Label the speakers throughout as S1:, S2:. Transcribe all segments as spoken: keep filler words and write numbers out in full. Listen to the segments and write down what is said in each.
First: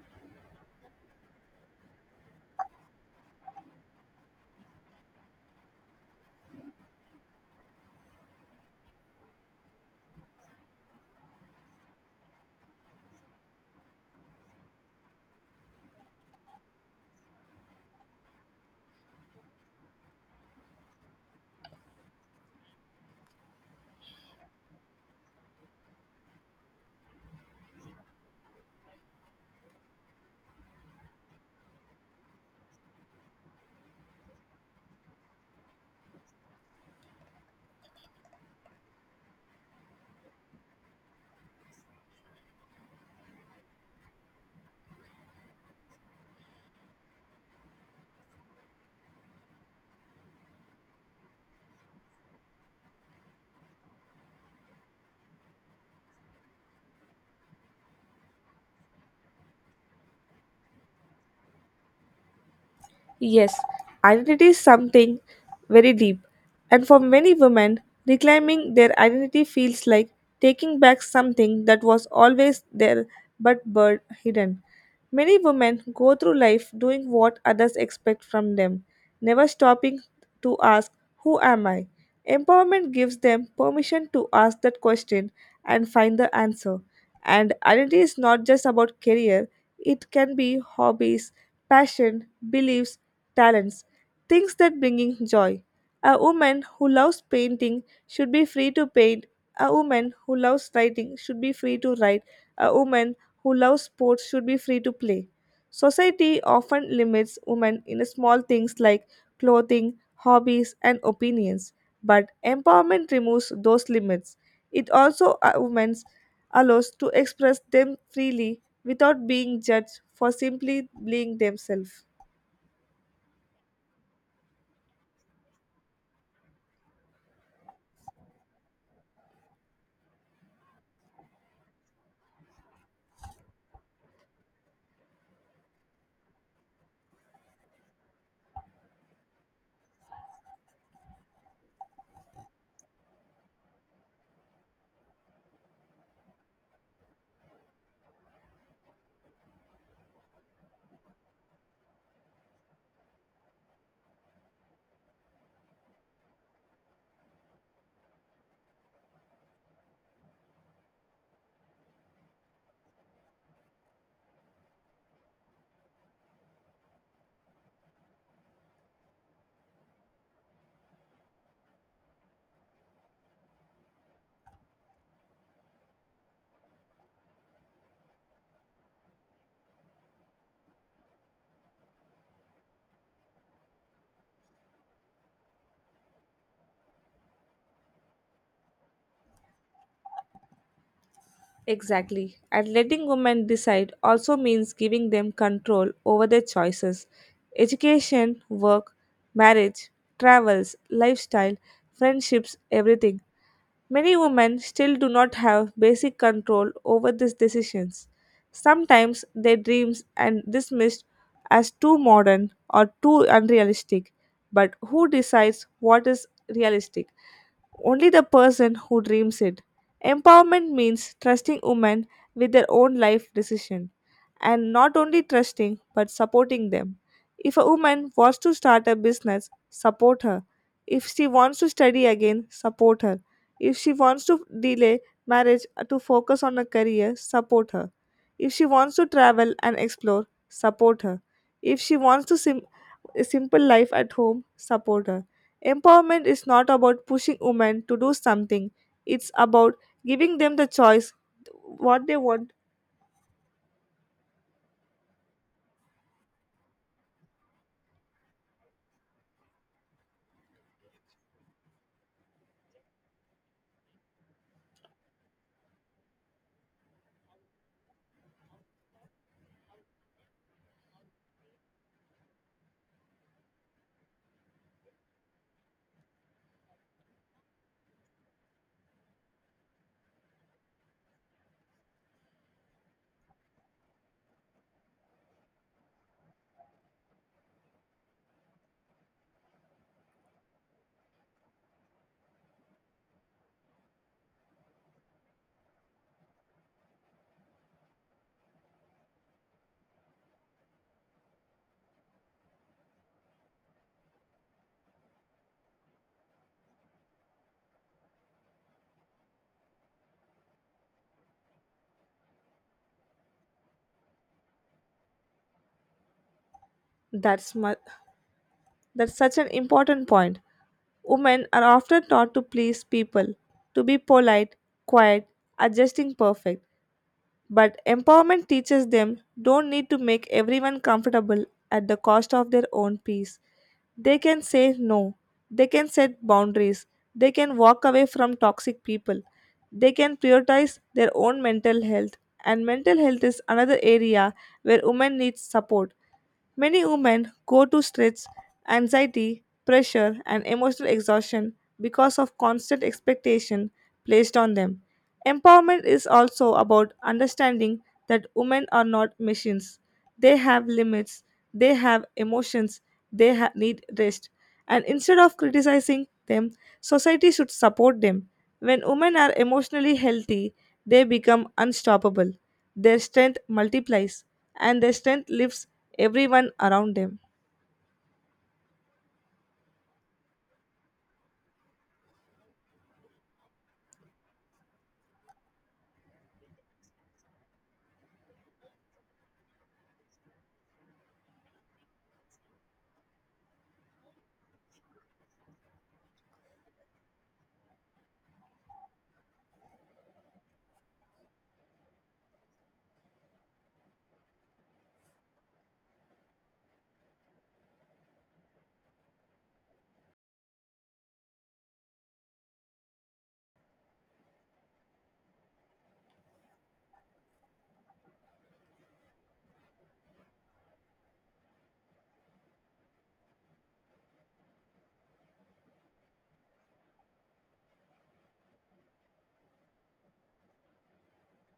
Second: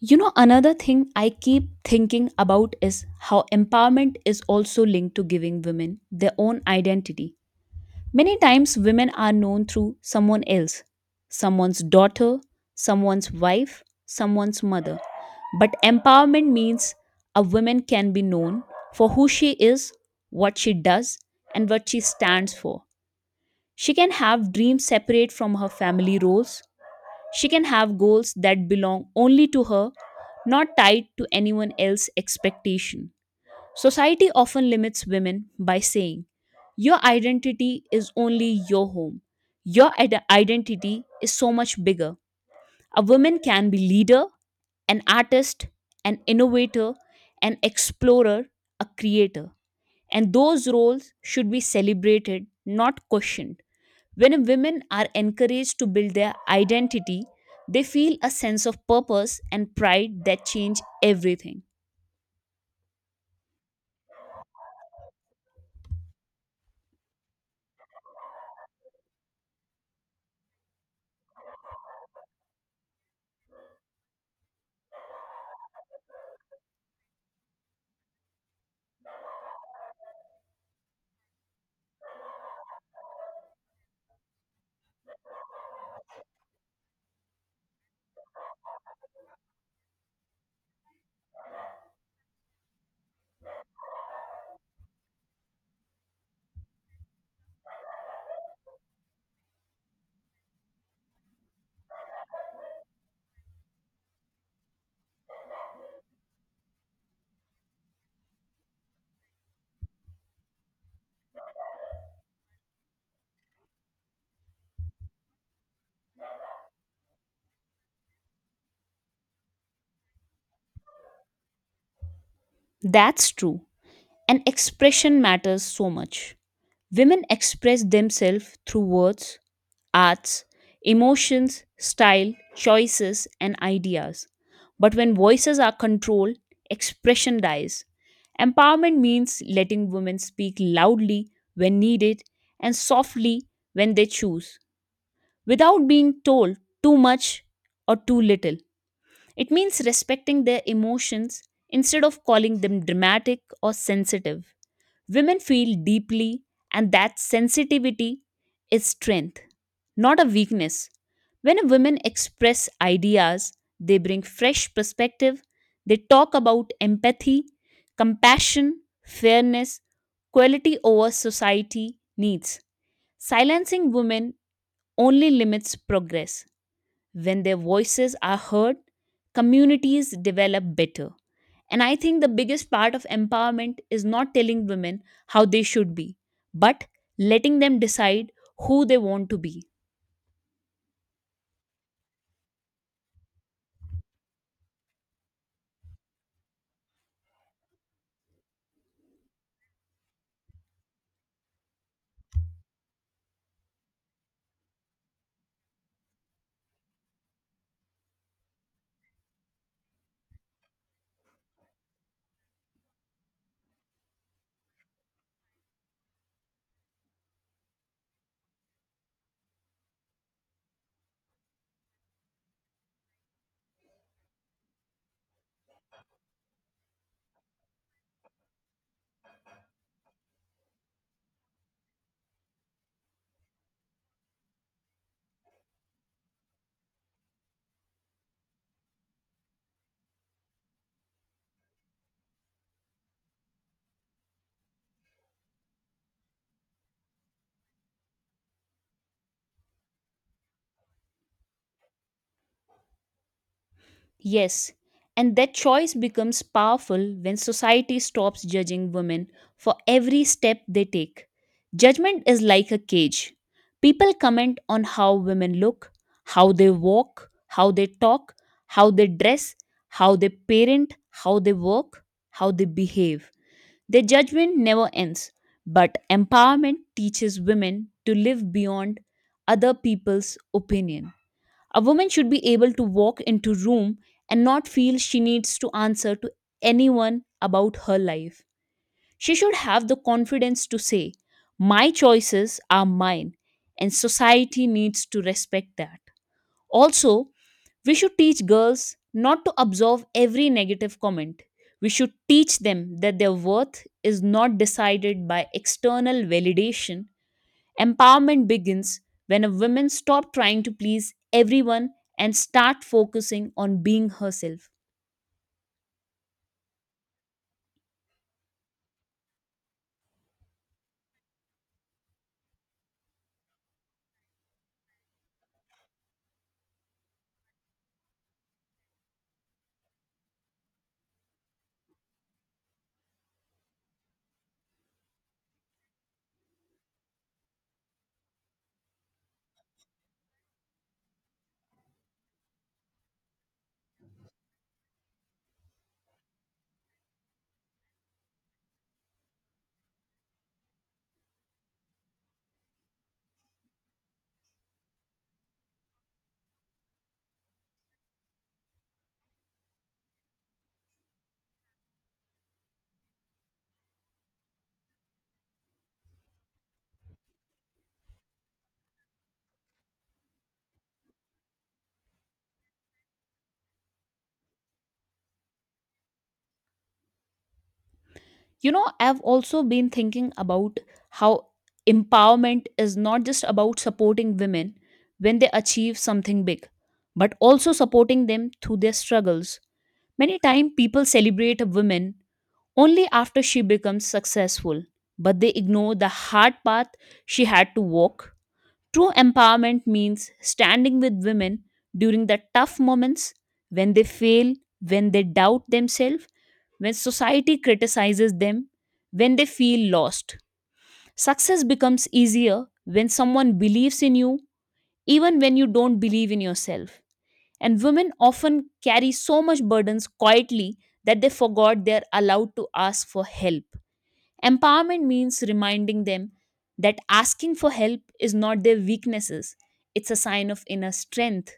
S1: You know, another thing I keep thinking about is how empowerment is also linked to giving women their own identity. Many times, women are known through someone else, someone's daughter, someone's wife, someone's mother. But empowerment means a woman can be known for who she is, what she does, and what she stands for. She can have dreams separate from her family roles, she can have goals that belong only to her, not tied to anyone else's expectation. Society often limits women by saying, your identity is only your home. Your ide- identity is so much bigger. A woman can be leader, an artist, an innovator, an explorer, a creator. And those roles should be celebrated, not questioned. When women are encouraged to build their identity, they feel a sense of purpose and pride that change everything.
S2: Yes, identity is something very deep, and for many women, reclaiming their identity feels like taking back something that was always there but buried hidden. Many women go through life doing what others expect from them, never stopping to ask, who am I? Empowerment gives them permission to ask that question and find the answer. And identity is not just about career, it can be hobbies, passion, beliefs, talents, things that bringing joy. A woman who loves painting should be free to paint. A woman who loves writing should be free to write. A woman who loves sports should be free to play. Society often limits women in small things like clothing, hobbies, and opinions, but empowerment removes those limits. It also uh, women allows to express them freely without being judged for simply being themselves.
S1: That's true. And expression matters so much. Women express themselves through words, arts, emotions, style, choices, and ideas. But when voices are controlled, expression dies. Empowerment means letting women speak loudly when needed and softly when they choose, without being told too much or too little. It means respecting their emotions instead of calling them dramatic or sensitive. Women feel deeply, and that sensitivity is strength, not a weakness. When a woman express ideas, they bring fresh perspective. They talk about empathy, compassion, fairness, quality over society needs. Silencing women only limits progress. When their voices are heard, communities develop better. And I think the biggest part of empowerment is not telling women how they should be, but letting them decide who they want to be.
S2: Exactly. And letting women decide also means giving them control over their choices. Education, work, marriage, travels, lifestyle, friendships, everything. Many women still do not have basic control over these decisions. Sometimes their dreams are dismissed as too modern or too unrealistic. But who decides what is realistic? Only the person who dreams it. Empowerment means trusting women with their own life decision and not only trusting but supporting them. If a woman wants to start a business, support her. If she wants to study again, support her. If she wants to delay marriage to focus on a career, support her. If she wants to travel and explore, support her. If she wants to sim- a simple life at home, support her. Empowerment is not about pushing women to do something, it's about giving them the choice what they want.
S1: Yes, and that choice becomes powerful when society stops judging women for every step they take. Judgment is like a cage. People comment on how women look, how they walk, how they talk, how they dress, how they parent, how they work, how they behave. Their judgment never ends, but empowerment teaches women to live beyond other people's opinion. A woman should be able to walk into room and not feel she needs to answer to anyone about her life. She should have the confidence to say, "My choices are mine," and society needs to respect that. Also, we should teach girls not to absorb every negative comment. We should teach them that their worth is not decided by external validation. Empowerment begins when a woman stops trying to please everyone and start focusing on being herself.
S2: That's, mu- that's such an important point. Women are often taught to please people, to be polite, quiet, adjusting perfect. But empowerment teaches them don't need to make everyone comfortable at the cost of their own peace. They can say no. They can set boundaries. They can walk away from toxic people. They can prioritize their own mental health. And mental health is another area where women need support. Many women go to stress, anxiety, pressure, and emotional exhaustion because of constant expectation placed on them. Empowerment is also about understanding that women are not machines. They have limits, they have emotions, they ha- need rest, and instead of criticizing them, society should support them. When women are emotionally healthy, they become unstoppable. Their strength multiplies, and their strength lifts everyone around them.
S1: You know, I've also been thinking about how empowerment is not just about supporting women when they achieve something big, but also supporting them through their struggles. Many times people celebrate a woman only after she becomes successful, but they ignore the hard path she had to walk. True empowerment means standing with women during the tough moments, when they fail, when they doubt themselves, when society criticizes them, when they feel lost. Success becomes easier when someone believes in you, even when you don't believe in yourself. And women often carry so much burdens quietly that they forgot they are allowed to ask for help. Empowerment means reminding them that asking for help is not their weaknesses, it's a sign of inner strength.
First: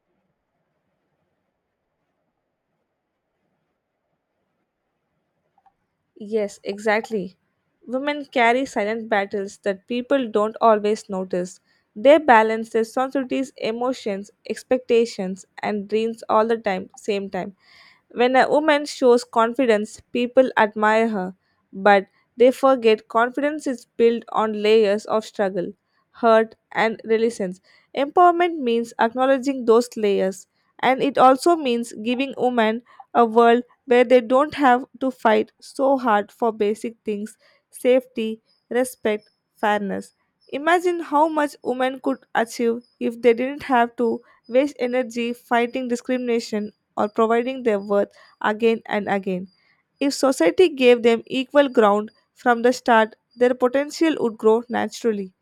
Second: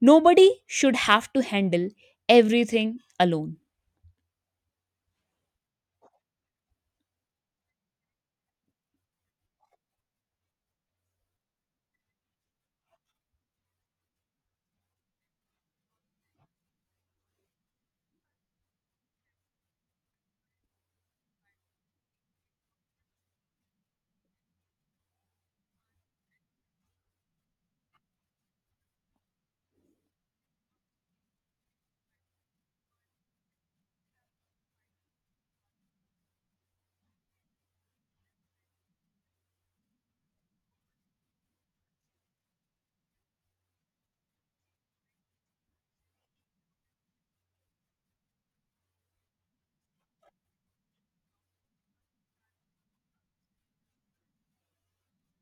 S1: Nobody should have to handle everything alone.
S2: Yes, exactly. Women carry silent battles that people don't always notice. They balance their society's emotions, expectations, and dreams all the time, same time. When a woman shows confidence, people admire her, but they forget confidence is built on layers of struggle, hurt, and resilience. Empowerment means acknowledging those layers, and it also means giving women a world where they don't have to fight so hard for basic things: safety, respect, fairness. Imagine how much women could achieve if they didn't have to waste energy fighting discrimination or providing their worth again and again. If society gave them equal ground from the start, their potential would grow naturally.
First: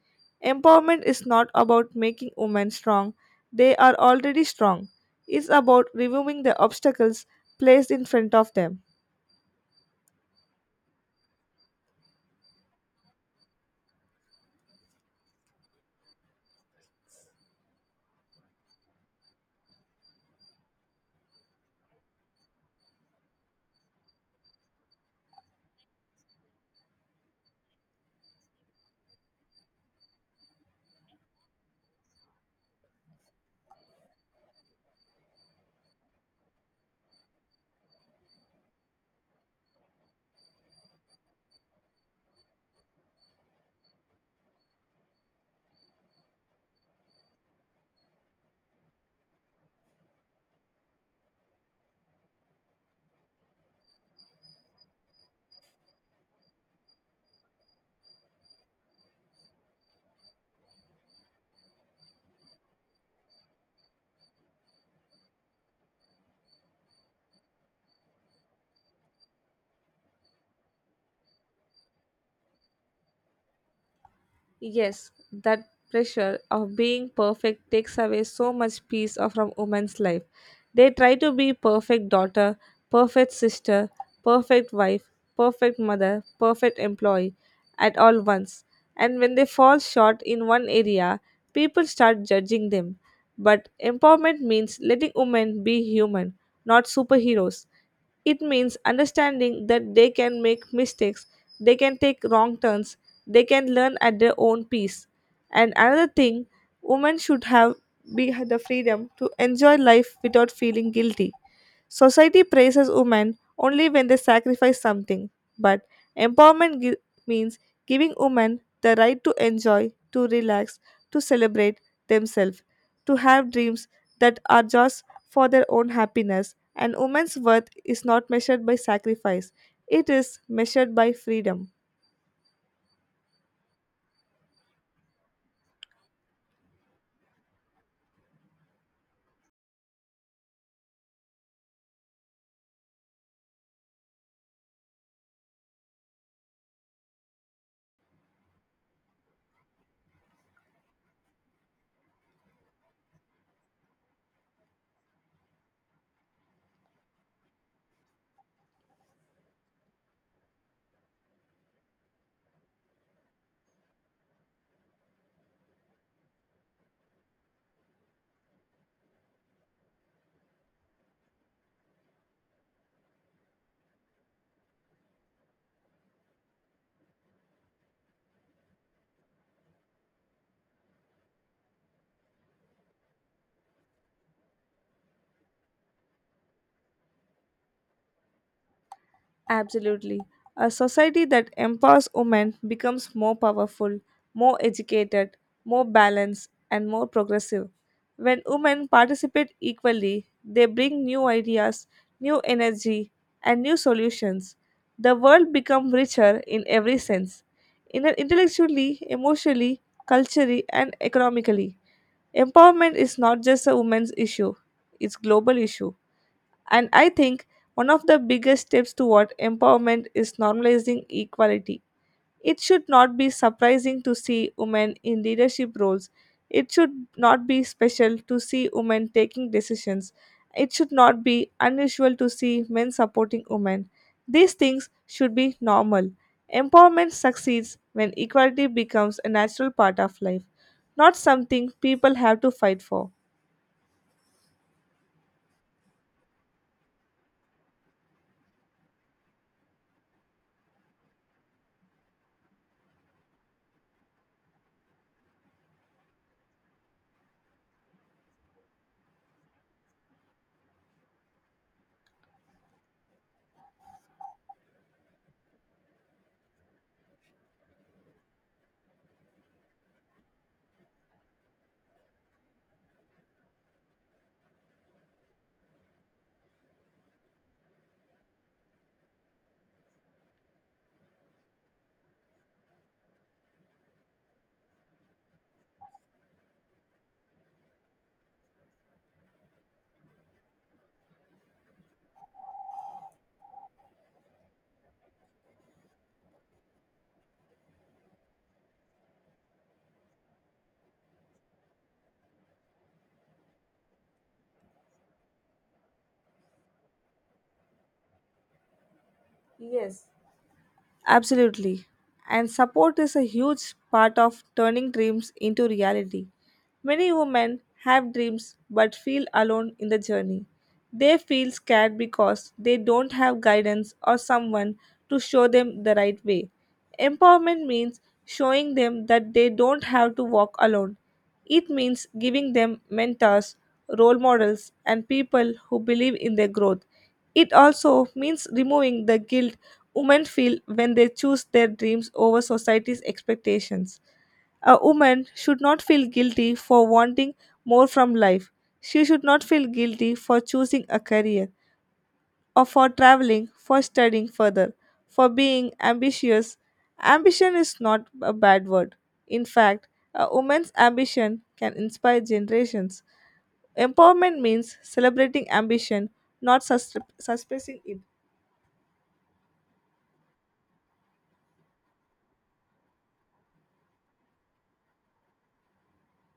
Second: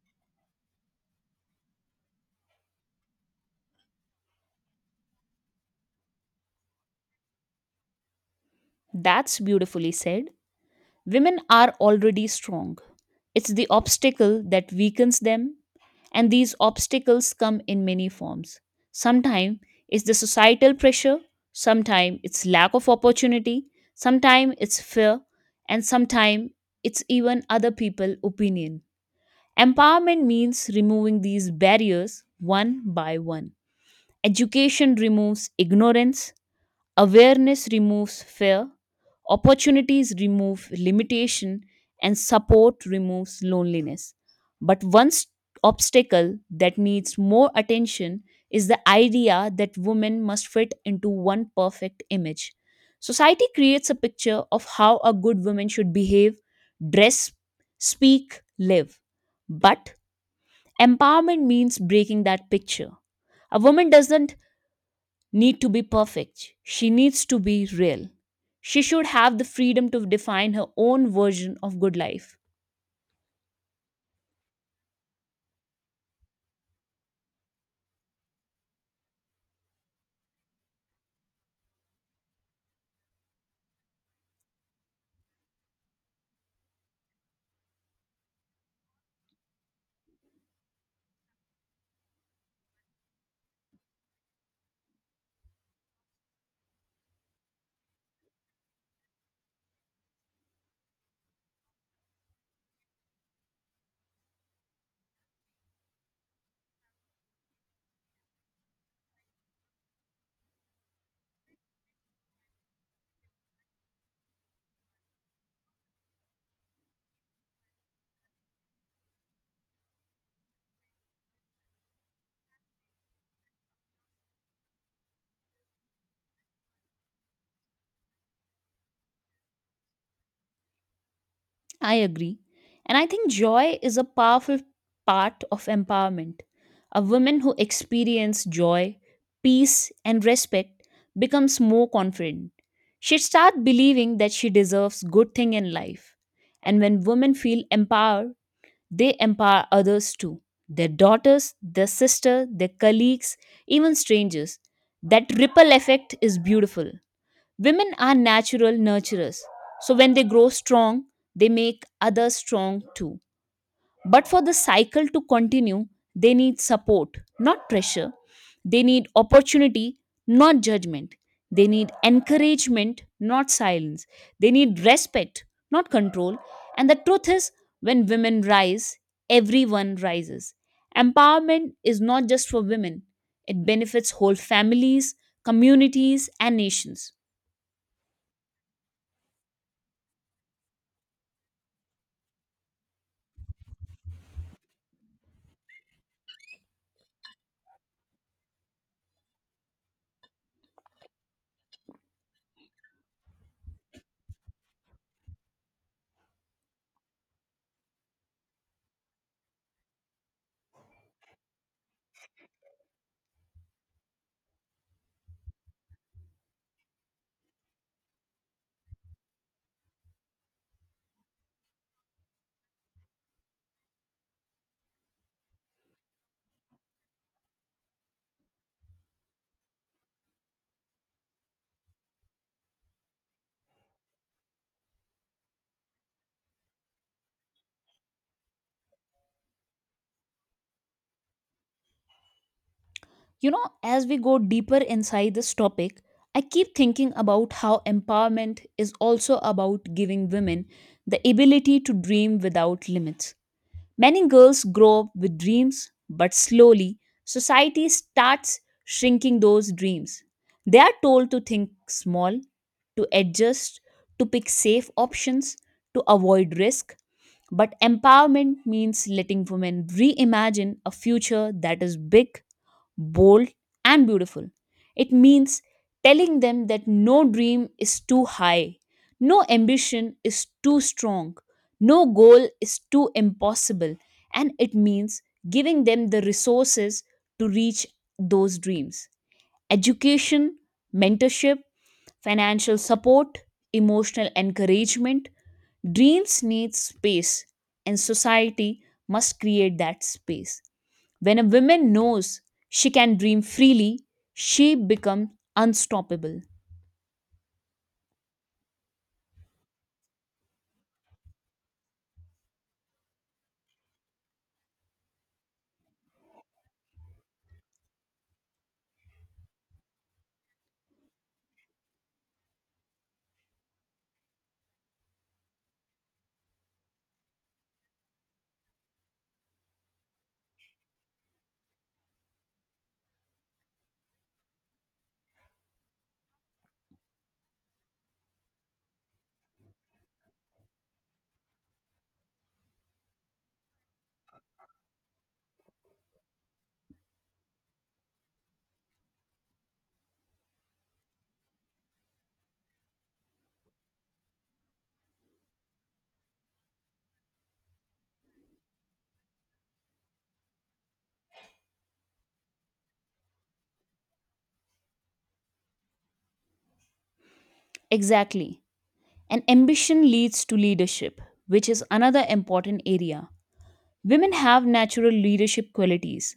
S2: Empowerment is not about making women strong, they are already strong. It's about reviewing the obstacles placed in front of them.
S1: That's beautifully said. Women are already strong. It's the obstacle that weakens them, and these obstacles come in many forms. Sometimes it's the societal pressure, sometimes it's lack of opportunity, sometimes it's fear, and sometimes it's even other people' opinion. Empowerment means removing these barriers one by one. Education removes ignorance, awareness removes fear, opportunities remove limitation, and support removes loneliness. But one s- obstacle that needs more attention is the idea that women must fit into one perfect image. Society creates a picture of how a good woman should behave, dress, speak, live. But empowerment means breaking that picture. A woman doesn't need to be perfect. She needs to be real. She should have the freedom to define her own version of good life.
S2: Yes, that pressure of being perfect takes away so much peace of- from women's life. They try to be perfect daughter, perfect sister, perfect wife, perfect mother, perfect employee at all once. And when they fall short in one area, people start judging them. But empowerment means letting women be human, not superheroes. It means understanding that they can make mistakes, they can take wrong turns, they can learn at their own pace. And another thing, women should have be had the freedom to enjoy life without feeling guilty. Society praises women only when they sacrifice something, but empowerment gi- means giving women the right to enjoy, to relax, to celebrate themselves, to have dreams that are just for their own happiness, and woman's worth is not measured by sacrifice, it is measured by freedom.
S1: I agree. And I think joy is a powerful part of empowerment. A woman who experiences joy, peace, and respect becomes more confident. She starts believing that she deserves good thing in life. And when women feel empowered, they empower others too, their daughters, their sister, their colleagues, even strangers. That ripple effect is beautiful. Women are natural nurturers. So when they grow strong, they make others strong too. But for the cycle to continue, they need support, not pressure. They need opportunity, not judgment. They need encouragement, not silence. They need respect, not control. And the truth is, when women rise, everyone rises. Empowerment is not just for women, it benefits whole families, communities, and nations.
S2: Absolutely. A society that empowers women becomes more powerful, more educated, more balanced, and more progressive. When women participate equally, they bring new ideas, new energy, and new solutions. The world becomes richer in every sense, in- intellectually, emotionally, culturally, and economically. Empowerment is not just a woman's issue, it's global issue. And I think one of the biggest steps toward empowerment is normalizing equality. It should not be surprising to see women in leadership roles. It should not be special to see women taking decisions. It should not be unusual to see men supporting women. These things should be normal. Empowerment succeeds when equality becomes a natural part of life, not something people have to fight for.
S1: You know, as we go deeper inside this topic, I keep thinking about how empowerment is also about giving women the ability to dream without limits. Many girls grow up with dreams, but slowly, society starts shrinking those dreams. They are told to think small, to adjust, to pick safe options, to avoid risk. But empowerment means letting women reimagine a future that is big, bold, and beautiful. It means telling them that no dream is too high, no ambition is too strong, no goal is too impossible, and it means giving them the resources to reach those dreams. Education, mentorship, financial support, emotional encouragement. Dreams need space, and society must create that space. When a woman knows she can dream freely, she becomes unstoppable.
S2: Yes. Absolutely. And support is a huge part of turning dreams into reality. Many women have dreams but feel alone in the journey. They feel scared because they don't have guidance or someone to show them the right way. Empowerment means showing them that they don't have to walk alone. It means giving them mentors, role models, and people who believe in their growth. It also means removing the guilt women feel when they choose their dreams over society's expectations. A woman should not feel guilty for wanting more from life. She should not feel guilty for choosing a career or for traveling, for studying further, for being ambitious. Ambition is not a bad word. In fact, a woman's ambition can inspire generations. Empowerment means celebrating ambition, not sus- suppressing it.
S1: Exactly. And ambition leads to leadership, which is another important area. Women have natural leadership qualities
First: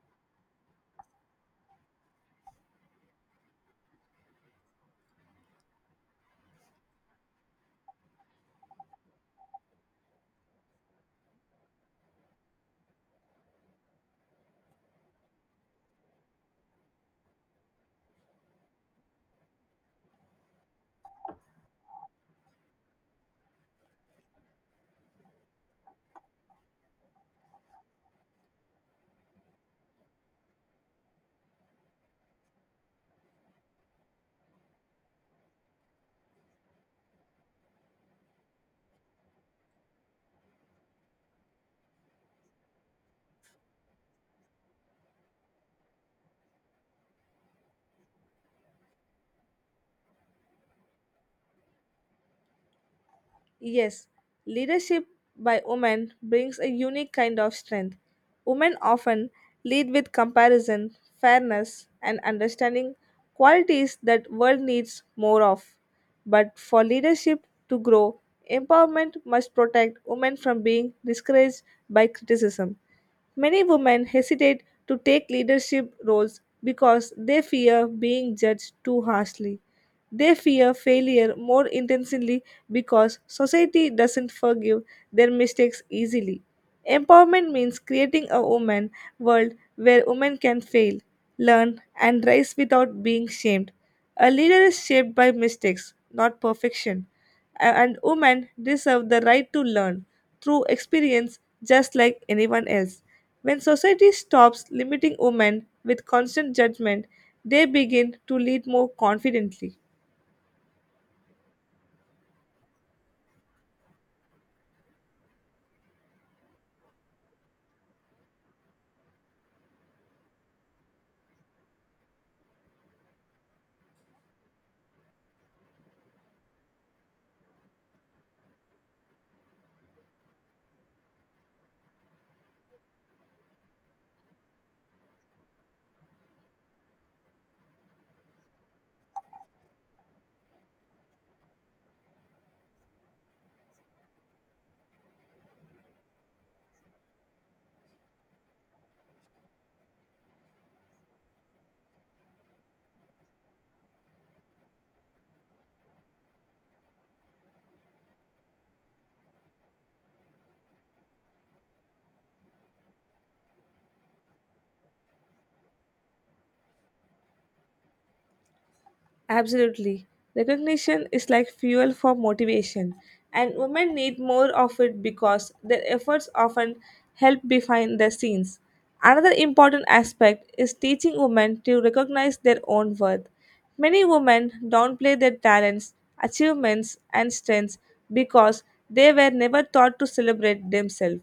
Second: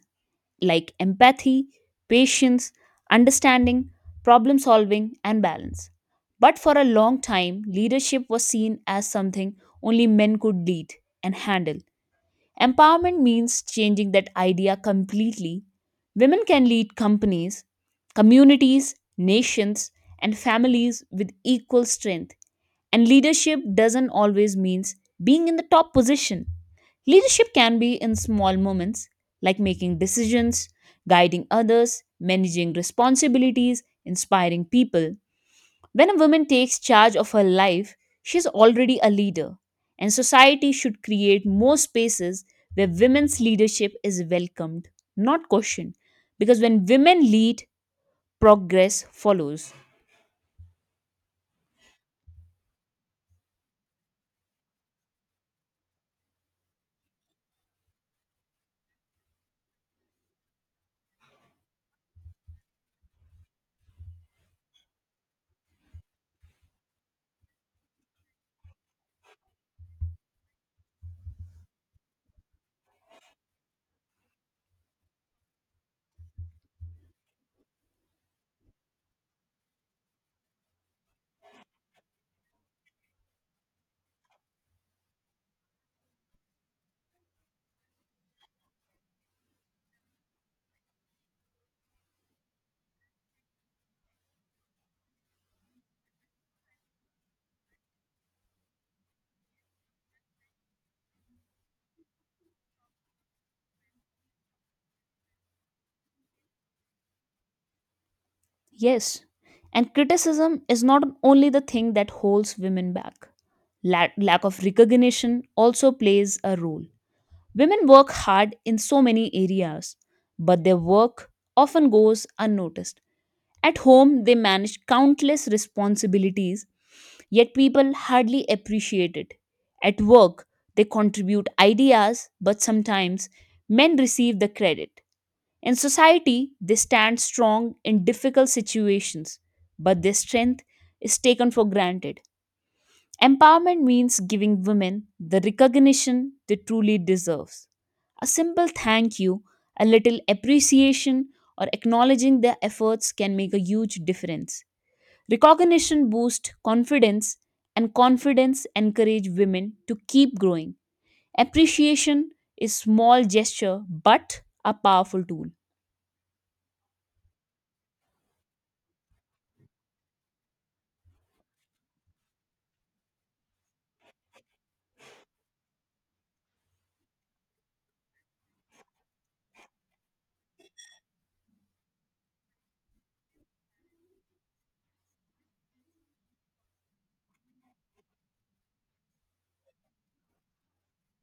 S1: like empathy, patience, understanding, problem solving, and balance. But for a long time, leadership was seen as something only men could lead and handle. Empowerment means changing that idea completely. Women can lead companies, communities, nations, and families with equal strength. And leadership doesn't always mean being in the top position. Leadership can be in small moments, like making decisions, guiding others, managing responsibilities, inspiring people. When a woman takes charge of her life, she's already a leader, and society should create more spaces where women's leadership is welcomed, not questioned. Because when women lead, progress follows.
S2: Yes, leadership by women brings a unique kind of strength. Women often lead with comparison, fairness, and understanding qualities that world needs more of. But for leadership to grow, empowerment must protect women from being discouraged by criticism. Many women hesitate to take leadership roles because they fear being judged too harshly. They fear failure more intensely because society doesn't forgive their mistakes easily. Empowerment means creating a woman world where women can fail, learn, and rise without being shamed. A leader is shaped by mistakes, not perfection. A- And women deserve the right to learn through experience just like anyone else. When society stops limiting women with constant judgment, they begin to lead more
S1: Yes,
S2: confidently.
S1: and criticism is not only the thing that holds women back, La- lack of recognition also plays a role. Women work hard in so many areas, but their work often goes unnoticed. At home, they manage countless responsibilities, yet people hardly appreciate it. At work, they contribute ideas, but sometimes men receive the credit. In society, they stand strong in difficult situations, but their strength is taken for granted. Empowerment means giving women the recognition they truly deserve. A simple thank you, a little appreciation, or acknowledging their efforts can make a huge difference. Recognition boosts confidence, and confidence encourages women to keep growing. Appreciation is small gesture but a powerful tool.
S2: Absolutely. Recognition is like fuel for motivation, and women need more of it because their efforts often help behind the scenes. Another important aspect is teaching women to recognize their own worth. Many women downplay their talents, achievements, and strengths because they were never taught to celebrate themselves.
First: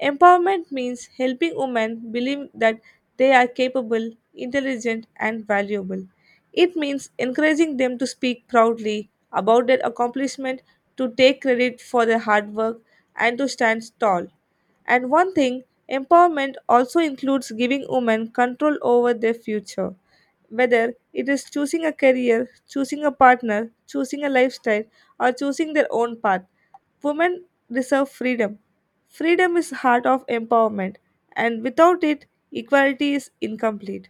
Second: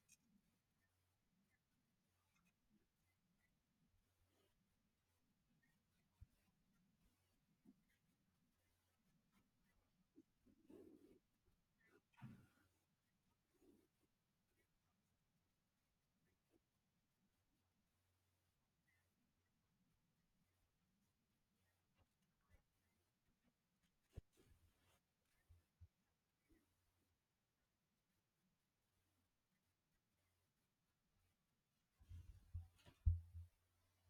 S2: Empowerment means helping women believe that they are capable, intelligent, and valuable. It means encouraging them to speak proudly about their accomplishment, to take credit for their hard work, and to stand tall. And one thing, empowerment also includes giving women control over their future. Whether it is choosing a career, choosing a partner, choosing a lifestyle, or choosing their own path, women deserve freedom. Freedom is heart of empowerment, and without it, equality is incomplete.